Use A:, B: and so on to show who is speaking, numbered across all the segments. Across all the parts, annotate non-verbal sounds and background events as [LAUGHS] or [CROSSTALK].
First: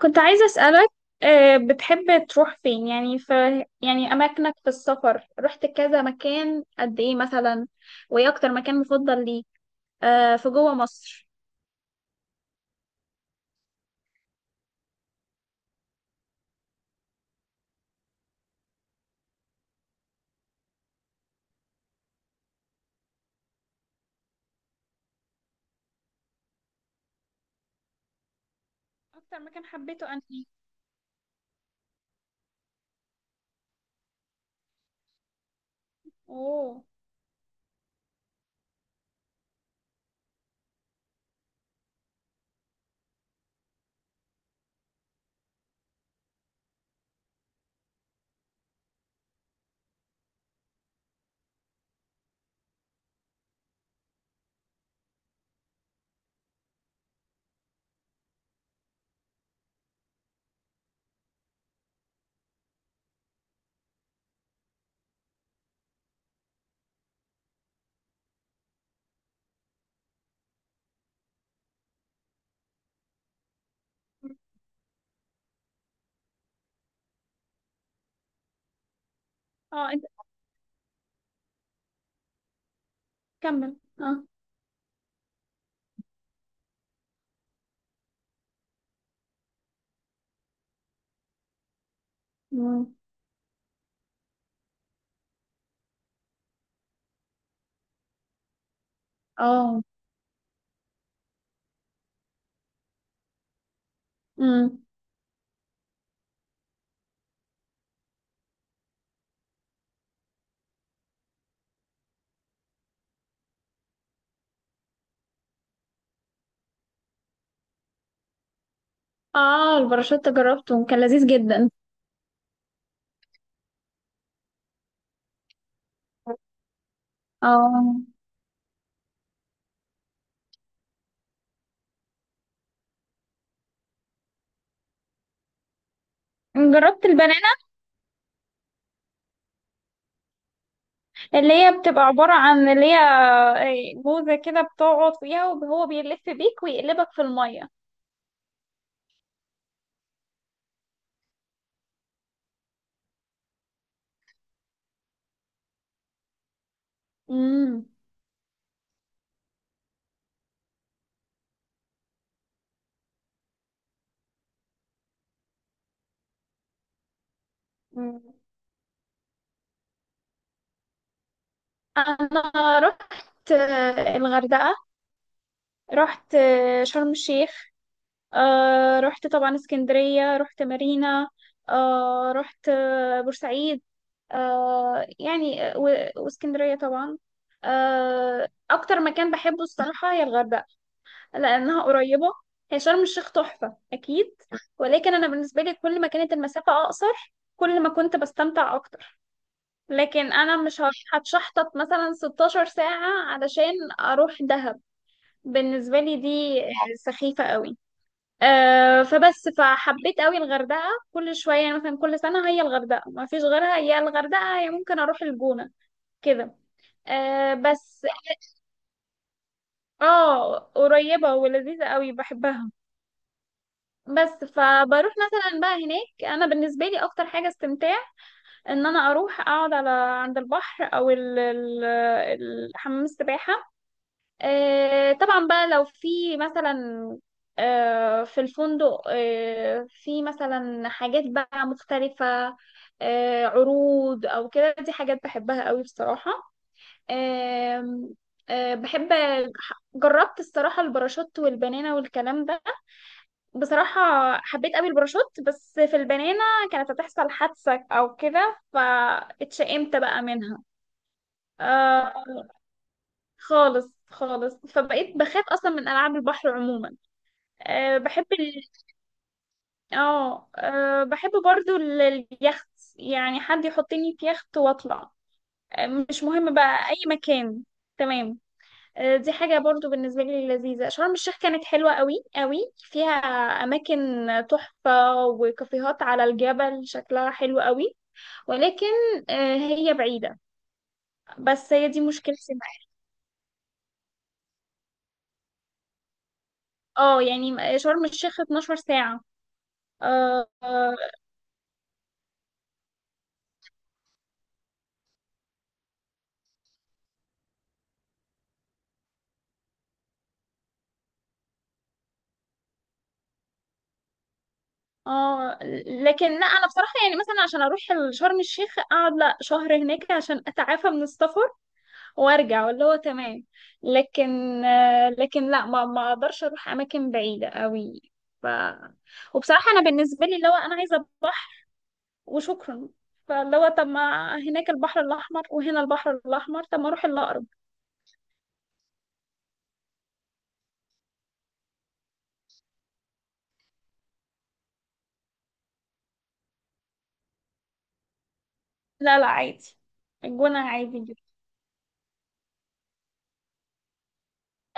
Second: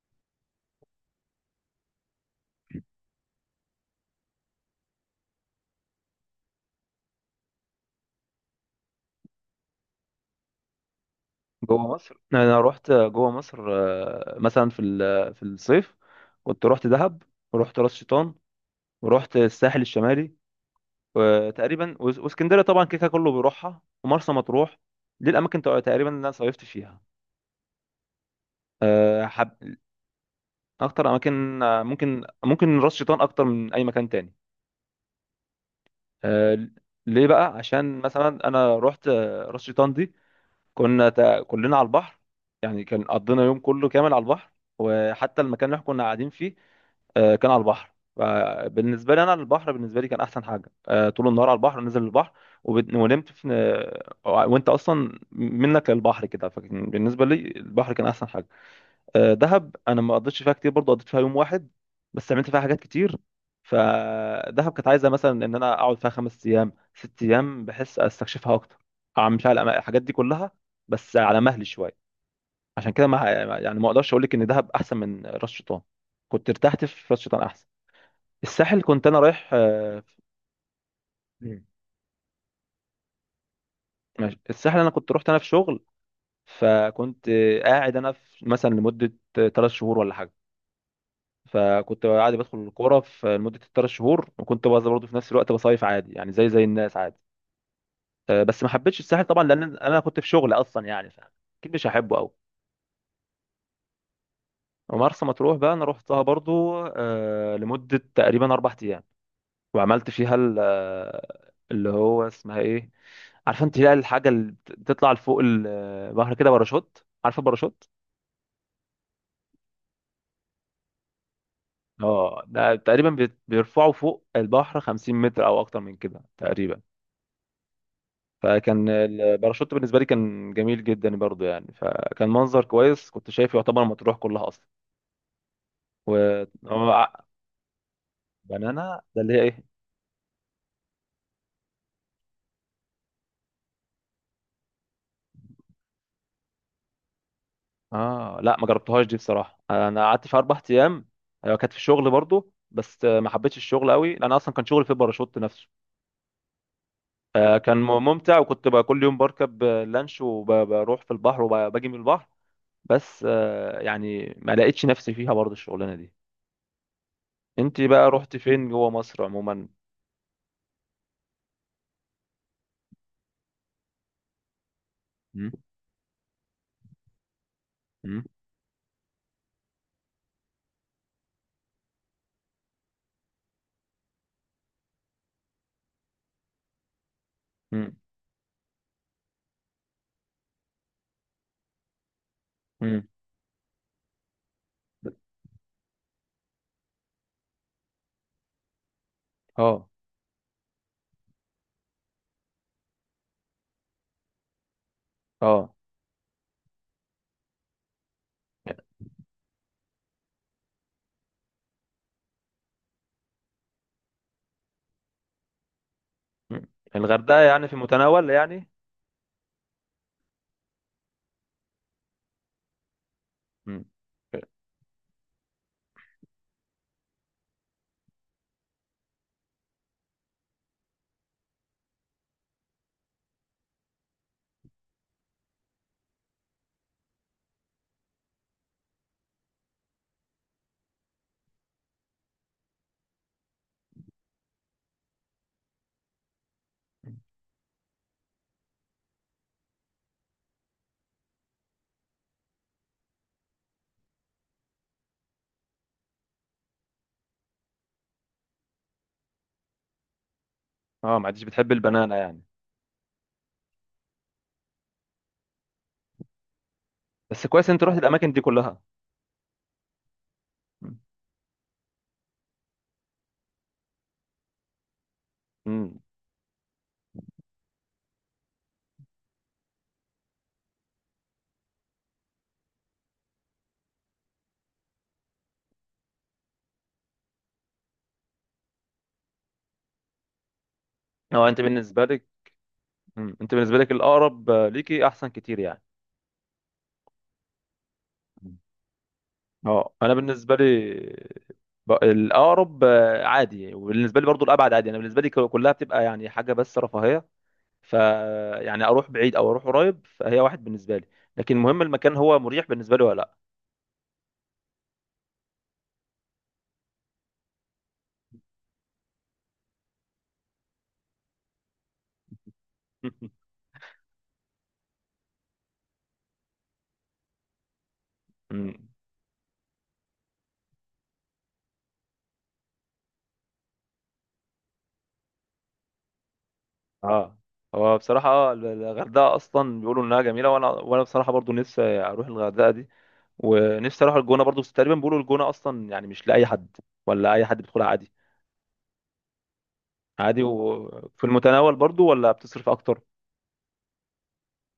A: كنت عايزة أسألك، بتحب تروح فين؟ يعني في يعني أماكنك في السفر، رحت كذا مكان قد إيه مثلا؟ وإيه أكتر مكان مفضل ليك؟ في جوه مصر؟
B: جوه مصر، انا رحت جوه مصر، مثلا في ال- آه، في الصيف كنت رحت دهب، ورحت راس شيطان، ورحت الساحل الشمالي، وتقريبا واسكندريه طبعا كيكا كله بيروحها، ومرسى مطروح. دي الاماكن تقريبا اللي انا صيفت فيها.
A: أكتر مكان
B: حب
A: حبيته أنهي؟
B: اكتر اماكن، ممكن راس شيطان اكتر من اي مكان تاني. آه،
A: أوه.
B: ليه بقى؟ عشان مثلا انا رحت راس شيطان دي، كنا كلنا على البحر، يعني كان قضينا يوم كله كامل على البحر. وحتى المكان اللي احنا كنا قاعدين فيه كان على البحر. فبالنسبة لي أنا البحر بالنسبة لي كان أحسن حاجة. طول النهار على البحر، نزل البحر، ونمت في، وأنت أصلا منك للبحر كده، فكان بالنسبة لي البحر كان أحسن حاجة. دهب انا ما قضيتش فيها كتير برضه، قضيت فيها يوم واحد بس عملت فيها حاجات كتير. فدهب كانت عايزه مثلا ان انا اقعد فيها 5 ايام 6 ايام، بحس استكشفها اكتر، اعمل فيها الحاجات دي كلها بس على مهلي شويه. عشان كده ما يعني ما اقدرش اقول لك ان دهب احسن من راس شيطان، كنت ارتحت في راس شيطان احسن. الساحل كنت انا رايح.
A: أه أنت،
B: مم.
A: كمل. أه.
B: ماشي. الساحل انا كنت رحت انا في شغل، فكنت قاعد انا في مثلا لمده 3 شهور ولا حاجه، فكنت عادي بدخل
A: مم.
B: الكوره في لمده ال3 شهور، وكنت بس برضه في نفس الوقت بصيف عادي، يعني زي الناس عادي. بس ما حبيتش الساحل طبعا، لان
A: أه.
B: انا كنت في شغل اصلا يعني، فاكيد مش هحبه قوي.
A: مم.
B: ومرسى مطروح بقى انا رحتها برضو لمده تقريبا 4 ايام. وعملت فيها اللي هو اسمها ايه؟ عارفه انت؟ لا، الحاجه اللي بتطلع لفوق البحر كده، باراشوت، عارفه باراشوت.
A: أه، الباراشوت جربته، كان لذيذ جدا.
B: اه ده تقريبا بيرفعوا فوق البحر 50 متر او اكتر من كده تقريبا.
A: أه
B: فكان الباراشوت بالنسبه لي كان جميل جدا برضو، يعني فكان منظر كويس، كنت شايف يعتبر مطروح كلها اصلا. و هو
A: جربت
B: ع-
A: البنانة؟
B: بنانا ده اللي هي ايه؟
A: اللي هي بتبقى عبارة عن اللي هي موزة كده، بتقعد فيها وهو بيلف بيك ويقلبك في المية.
B: اه لا، ما جربتهاش دي بصراحه، انا قعدت في 4 ايام. أيوة، كانت في الشغل برضو، بس ما حبيتش الشغل قوي، لان اصلا كان شغل في الباراشوت نفسه. فكان
A: مم.
B: ممتع. وكنت بقى كل يوم بركب لانش وبروح في البحر وباجي من البحر. بس يعني ما لقيتش نفسي فيها برضو الشغلانه دي. انت بقى
A: مم.
B: رحت فين جوه مصر عموما؟
A: أنا رحت الغردقة،
B: مم.
A: رحت شرم الشيخ،
B: مم.
A: رحت طبعا اسكندرية، رحت مارينا، رحت بورسعيد، يعني واسكندرية طبعا.
B: مم.
A: أكتر مكان بحبه الصراحة هي الغردقة، لأنها قريبة. هي شرم
B: امم.
A: الشيخ تحفة أكيد، ولكن أنا بالنسبة لي كل ما كانت المسافة أقصر، كل ما كنت بستمتع أكتر.
B: اه.
A: لكن انا مش هروح هتشحطط مثلا 16 ساعة علشان اروح دهب.
B: اه.
A: بالنسبة لي دي سخيفة قوي. أه فبس، فحبيت قوي الغردقة. كل شوية يعني، مثلا كل سنة هي الغردقة ما فيش غيرها، يا الغردقة يا ممكن اروح الجونة كده.
B: مم. الغردقه
A: أه
B: يعني في
A: بس،
B: متناول يعني.
A: اه قريبة ولذيذة قوي بحبها.
B: مم.
A: بس فبروح مثلا بقى هناك، انا بالنسبه لي اكتر حاجه استمتاع ان انا اروح اقعد على عند البحر، او حمام السباحه. طبعا بقى لو في مثلا في الفندق، في مثلا حاجات بقى مختلفة، عروض أو كده، دي حاجات بحبها قوي بصراحة. آم، آه، بحب. جربت الصراحة الباراشوت والبنانة والكلام ده، بصراحة حبيت قوي الباراشوت. بس في البنانة كانت هتحصل حادثة أو كده، فاتشائمت بقى منها.
B: اه، ما عادش بتحب البنانه
A: آه،
B: يعني.
A: خالص خالص، فبقيت بخاف أصلا من ألعاب البحر عموما.
B: بس كويس انت
A: أه
B: رحت
A: بحب
B: الاماكن دي
A: ال...
B: كلها.
A: اه
B: مم.
A: آه، بحب برضو اليخت. يعني حد يحطني في يخت واطلع. أه
B: مم.
A: مش مهم بقى اي مكان. تمام. أه دي حاجة برضو بالنسبة لي لذيذة. شرم الشيخ كانت حلوة قوي قوي، فيها اماكن تحفة، وكافيهات على الجبل شكلها حلو قوي. ولكن أه هي بعيدة.
B: اه، انت
A: بس هي دي
B: بالنسبه لك.
A: مشكلتي معاها.
B: مم. انت بالنسبه لك الاقرب ليكي احسن كتير يعني.
A: اه يعني شرم الشيخ
B: مم.
A: 12 ساعة.
B: اه، انا
A: آه،
B: بالنسبه لي
A: آه،
B: الاقرب عادي، وبالنسبه لي برضو الابعد عادي. انا بالنسبه لي كلها بتبقى يعني حاجه بس رفاهيه. ف يعني اروح بعيد او اروح قريب، فهي واحد بالنسبه لي. لكن المهم المكان هو مريح بالنسبه لي ولا
A: اه. لكن لا، انا بصراحه يعني مثلا عشان اروح شرم الشيخ اقعد لا شهر هناك عشان اتعافى من السفر وارجع، واللي هو تمام. لكن لا، ما اقدرش اروح اماكن بعيده قوي. ف،
B: لا. [LAUGHS]
A: وبصراحه انا بالنسبه لي اللي هو انا عايزه بحر وشكرا. فاللي هو طب ما هناك البحر الاحمر وهنا البحر الاحمر، طب ما اروح
B: اه.
A: الاقرب.
B: هو بصراحة الغردقة أصلا بيقولوا إنها جميلة، وأنا بصراحة برضو نفسي أروح الغردقة دي. ونفسي أروح الجونة برضو، بس تقريبا بيقولوا الجونة أصلا يعني مش لأي حد، ولا أي حد بيدخلها عادي.
A: لا لا عادي.
B: عادي
A: الجونه عادي.
B: وفي المتناول برضو ولا بتصرف أكتر؟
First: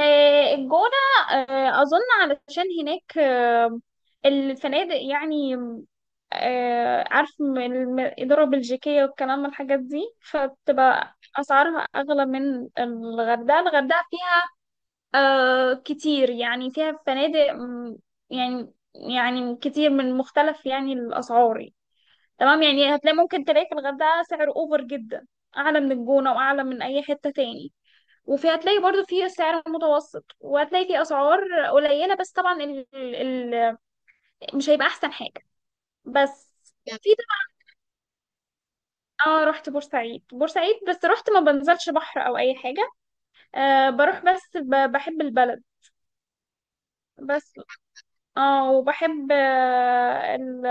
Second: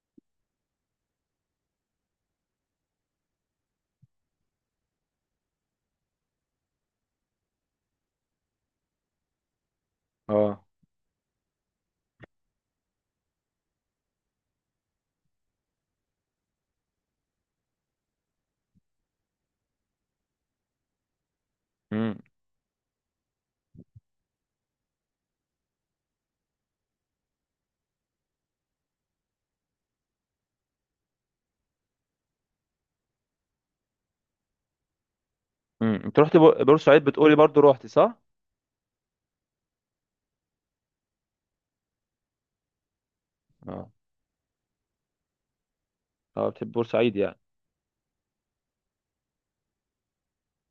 A: الجونة، أظن علشان هناك الفنادق يعني، عارف الإدارة البلجيكية والكلام من الحاجات دي،
B: اه.
A: فبتبقى أسعارها أغلى من الغردقة. الغردقة فيها كتير، يعني فيها فنادق يعني، كتير من مختلف يعني الأسعار يعني.
B: امم.
A: تمام، يعني هتلاقي، ممكن تلاقي في الغردقة سعر أوفر جدا، أعلى من الجونة وأعلى من أي حتة تاني. وفي هتلاقي برضو في سعر متوسط، وهتلاقي في اسعار قليله، بس طبعا مش هيبقى احسن حاجه.
B: امم، أنت رحت
A: بس في.
B: بورسعيد بتقولي برضو، روحتي صح؟
A: طبعا اه رحت بورسعيد. بس رحت، ما بنزلش بحر او اي حاجه.
B: اه.
A: آه بروح بس بحب البلد.
B: اه، بتحب بورسعيد يعني.
A: بس اه، وبحب آه ال...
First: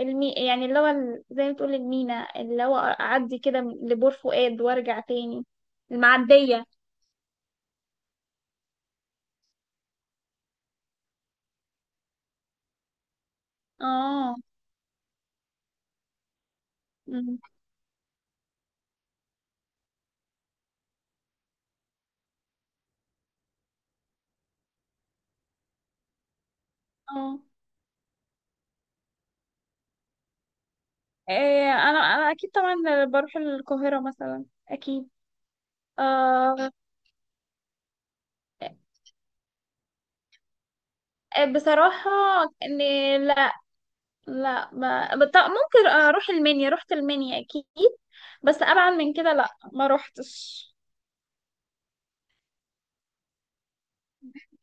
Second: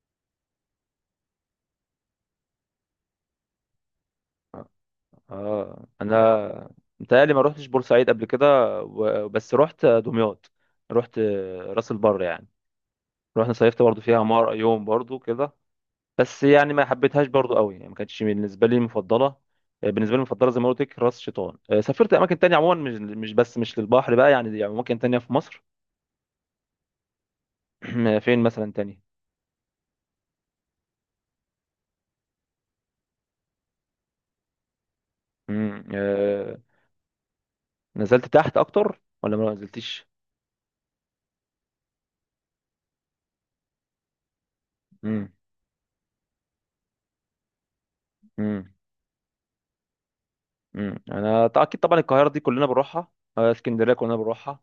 A: المي... يعني اللي هو زي ما تقول المينا، اللي هو اعدي كده لبور فؤاد وارجع تاني.
B: اه،
A: المعديه.
B: أنا متهيألي ما روحتش بورسعيد قبل كده، بس روحت دمياط، روحت راس البر يعني، رحنا صيفت برضو فيها
A: اه.
B: مرة يوم برضو كده. بس يعني ما حبيتهاش
A: مم.
B: برضو قوي يعني، ما كانتش بالنسبه لي مفضله. بالنسبه لي المفضله زي ما قلت لك راس شيطان. سافرت اماكن تانية عموما، مش بس مش للبحر بقى يعني، يعني اماكن تانية في مصر.
A: اه.
B: [CLEARS THROAT] فين مثلا تاني؟
A: إيه، انا اكيد طبعا بروح القاهرة مثلا اكيد.
B: مم.
A: آه.
B: نزلت تحت اكتر ولا ما نزلتش؟
A: إيه، بصراحة ان لا. لا ما
B: مم.
A: بط- ممكن اروح المنيا، رحت المنيا اكيد. بس
B: مم.
A: ابعد من كده لا ما روحتش.
B: امم، انا اكيد طبعا القاهره دي كلنا بنروحها. اسكندريه كلنا بنروحها.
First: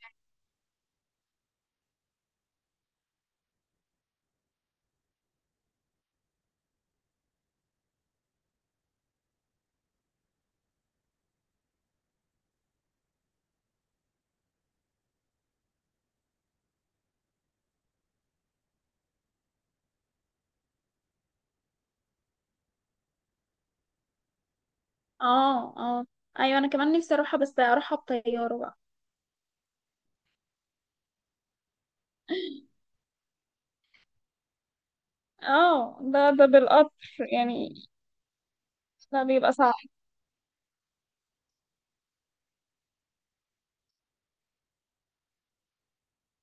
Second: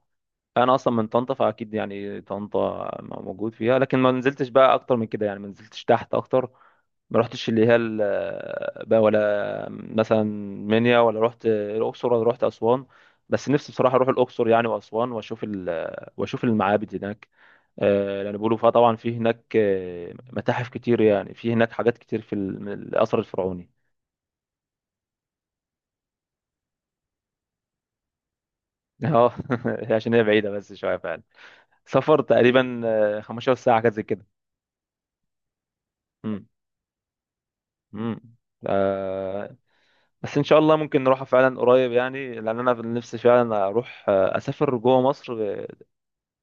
B: انا اصلا من طنطا، فاكيد يعني طنطا موجود فيها، لكن ما نزلتش بقى اكتر من كده يعني، ما نزلتش تحت اكتر. ما رحتش بقى، ولا مثلا منيا، ولا رحت الاقصر، ولا رحت اسوان. بس نفسي بصراحه اروح الاقصر يعني، واسوان، واشوف المعابد هناك. لان بيقولوا فيها طبعا في هناك متاحف كتير، يعني في هناك حاجات كتير في الاثر الفرعوني.
A: اه اه. ايوه انا كمان نفسي اروحها بس اروحها بطيارة بقى.
B: اه [LAUGHS] عشان هي بعيدة بس شوية فعلا. سفر تقريبا 15 ساعة كده زي كده.
A: اه ده
B: امم.
A: بالقطر يعني.
B: امم.
A: ده بيبقى
B: آه.
A: صعب.
B: بس ان شاء الله ممكن نروحها فعلا قريب يعني، لان انا في نفسي فعلا اروح، اسافر جوه مصر.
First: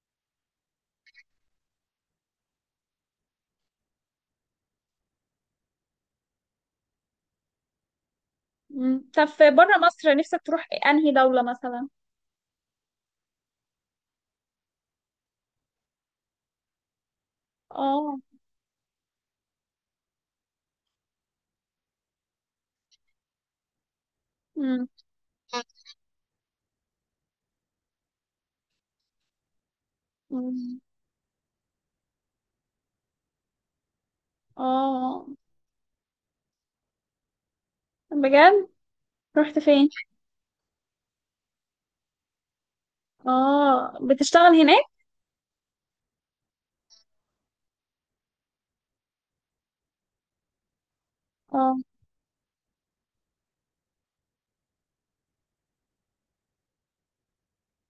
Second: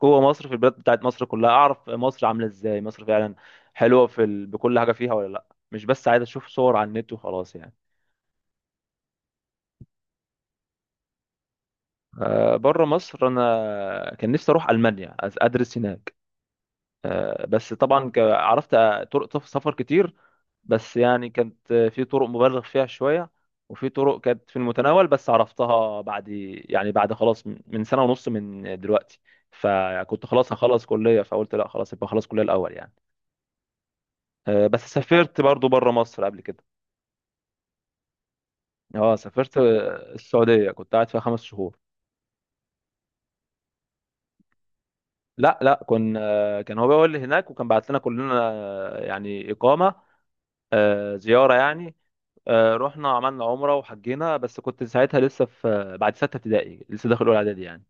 B: جوه مصر في البلاد بتاعت مصر كلها، اعرف مصر عاملة ازاي، مصر فعلا حلوة في ال... بكل حاجة فيها ولا لا. مش بس عايز اشوف صور على النت وخلاص يعني.
A: مم. طب في بره مصر نفسك تروح انهي دولة مثلا؟
B: آه، بره مصر انا كان نفسي اروح المانيا، ادرس هناك. بس طبعا
A: اه.
B: عرفت طرق سفر كتير. بس يعني كانت في طرق مبالغ فيها شوية، وفي طرق كانت في
A: مم.
B: المتناول بس عرفتها بعد يعني، بعد خلاص من سنة ونص من دلوقتي. فكنت خلاص
A: مم.
B: هخلص كلية، فقلت لا خلاص، يبقى خلاص كلية الأول يعني. بس
A: اه
B: سافرت برضو بره مصر قبل كده.
A: بجد.
B: اه، سافرت
A: رحت فين؟
B: السعودية، كنت قاعد فيها 5 شهور.
A: اه بتشتغل هناك؟
B: لا لا، كان هو بيقول لي هناك، وكان بعت لنا كلنا يعني إقامة، زيارة
A: اه
B: يعني. رحنا عملنا عمرة وحجينا، بس كنت ساعتها لسه في، بعد ستة ابتدائي، لسه داخل أولى إعدادي يعني.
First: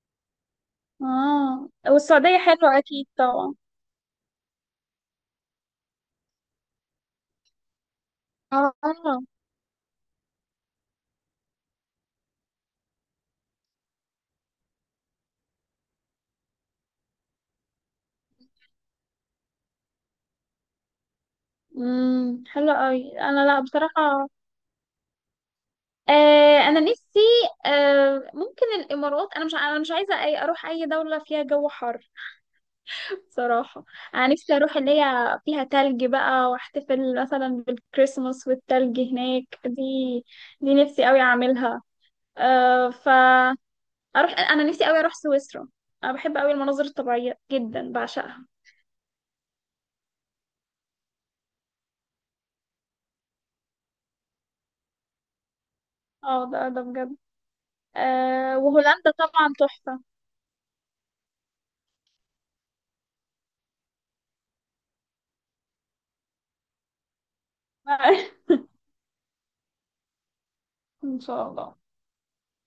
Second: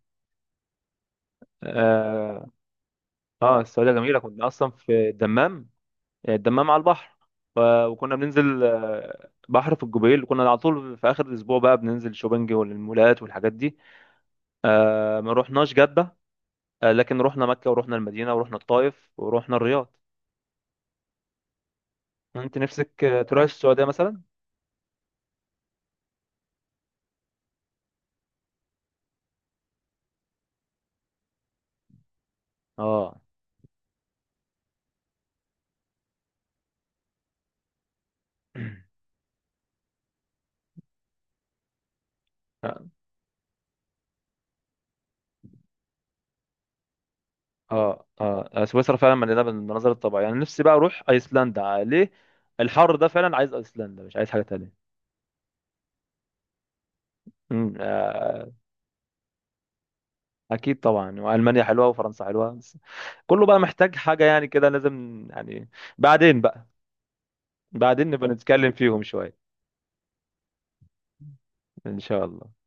A: اه، والسعودية
B: اه،
A: حلوة اكيد طبعا.
B: السعودية جميلة. كنا أصلا في الدمام، الدمام على البحر. وكنا بننزل
A: اه
B: بحر في الجبيل، كنا على طول في آخر الأسبوع بقى بننزل شوبنج والمولات والحاجات دي. ما رحناش جدة، لكن رحنا مكة، ورحنا المدينة، ورحنا الطائف، ورحنا الرياض. أنت
A: حلوة
B: نفسك
A: قوي.
B: تروح
A: انا لا
B: السعودية مثلا؟
A: بصراحة، آه انا نفسي آه ممكن الامارات. انا مش عايزة اي اروح اي دولة فيها جو حر
B: اه.
A: صراحة. انا نفسي اروح اللي هي فيها تلج بقى، واحتفل مثلا بالكريسماس والتلج هناك. دي نفسي قوي اعملها.
B: [CLEARS THROAT]
A: آه ف اروح، انا نفسي قوي اروح سويسرا. انا بحب قوي المناظر الطبيعيه جدا،
B: اه.
A: بعشقها.
B: اه، سويسرا فعلا مليانه بالمناظر الطبيعيه يعني. نفسي بقى اروح ايسلندا عليه الحر ده، فعلا عايز ايسلندا، مش عايز حاجه تانية.
A: اه ده بجد.
B: امم. آه.
A: آه وهولندا طبعا تحفه.
B: اكيد طبعا، والمانيا حلوه، وفرنسا حلوه، بس كله بقى محتاج حاجه يعني كده، لازم يعني. بعدين بقى، بعدين نبقى
A: [LAUGHS]
B: نتكلم فيهم شويه.
A: ان شاء الله.
B: ان شاء الله.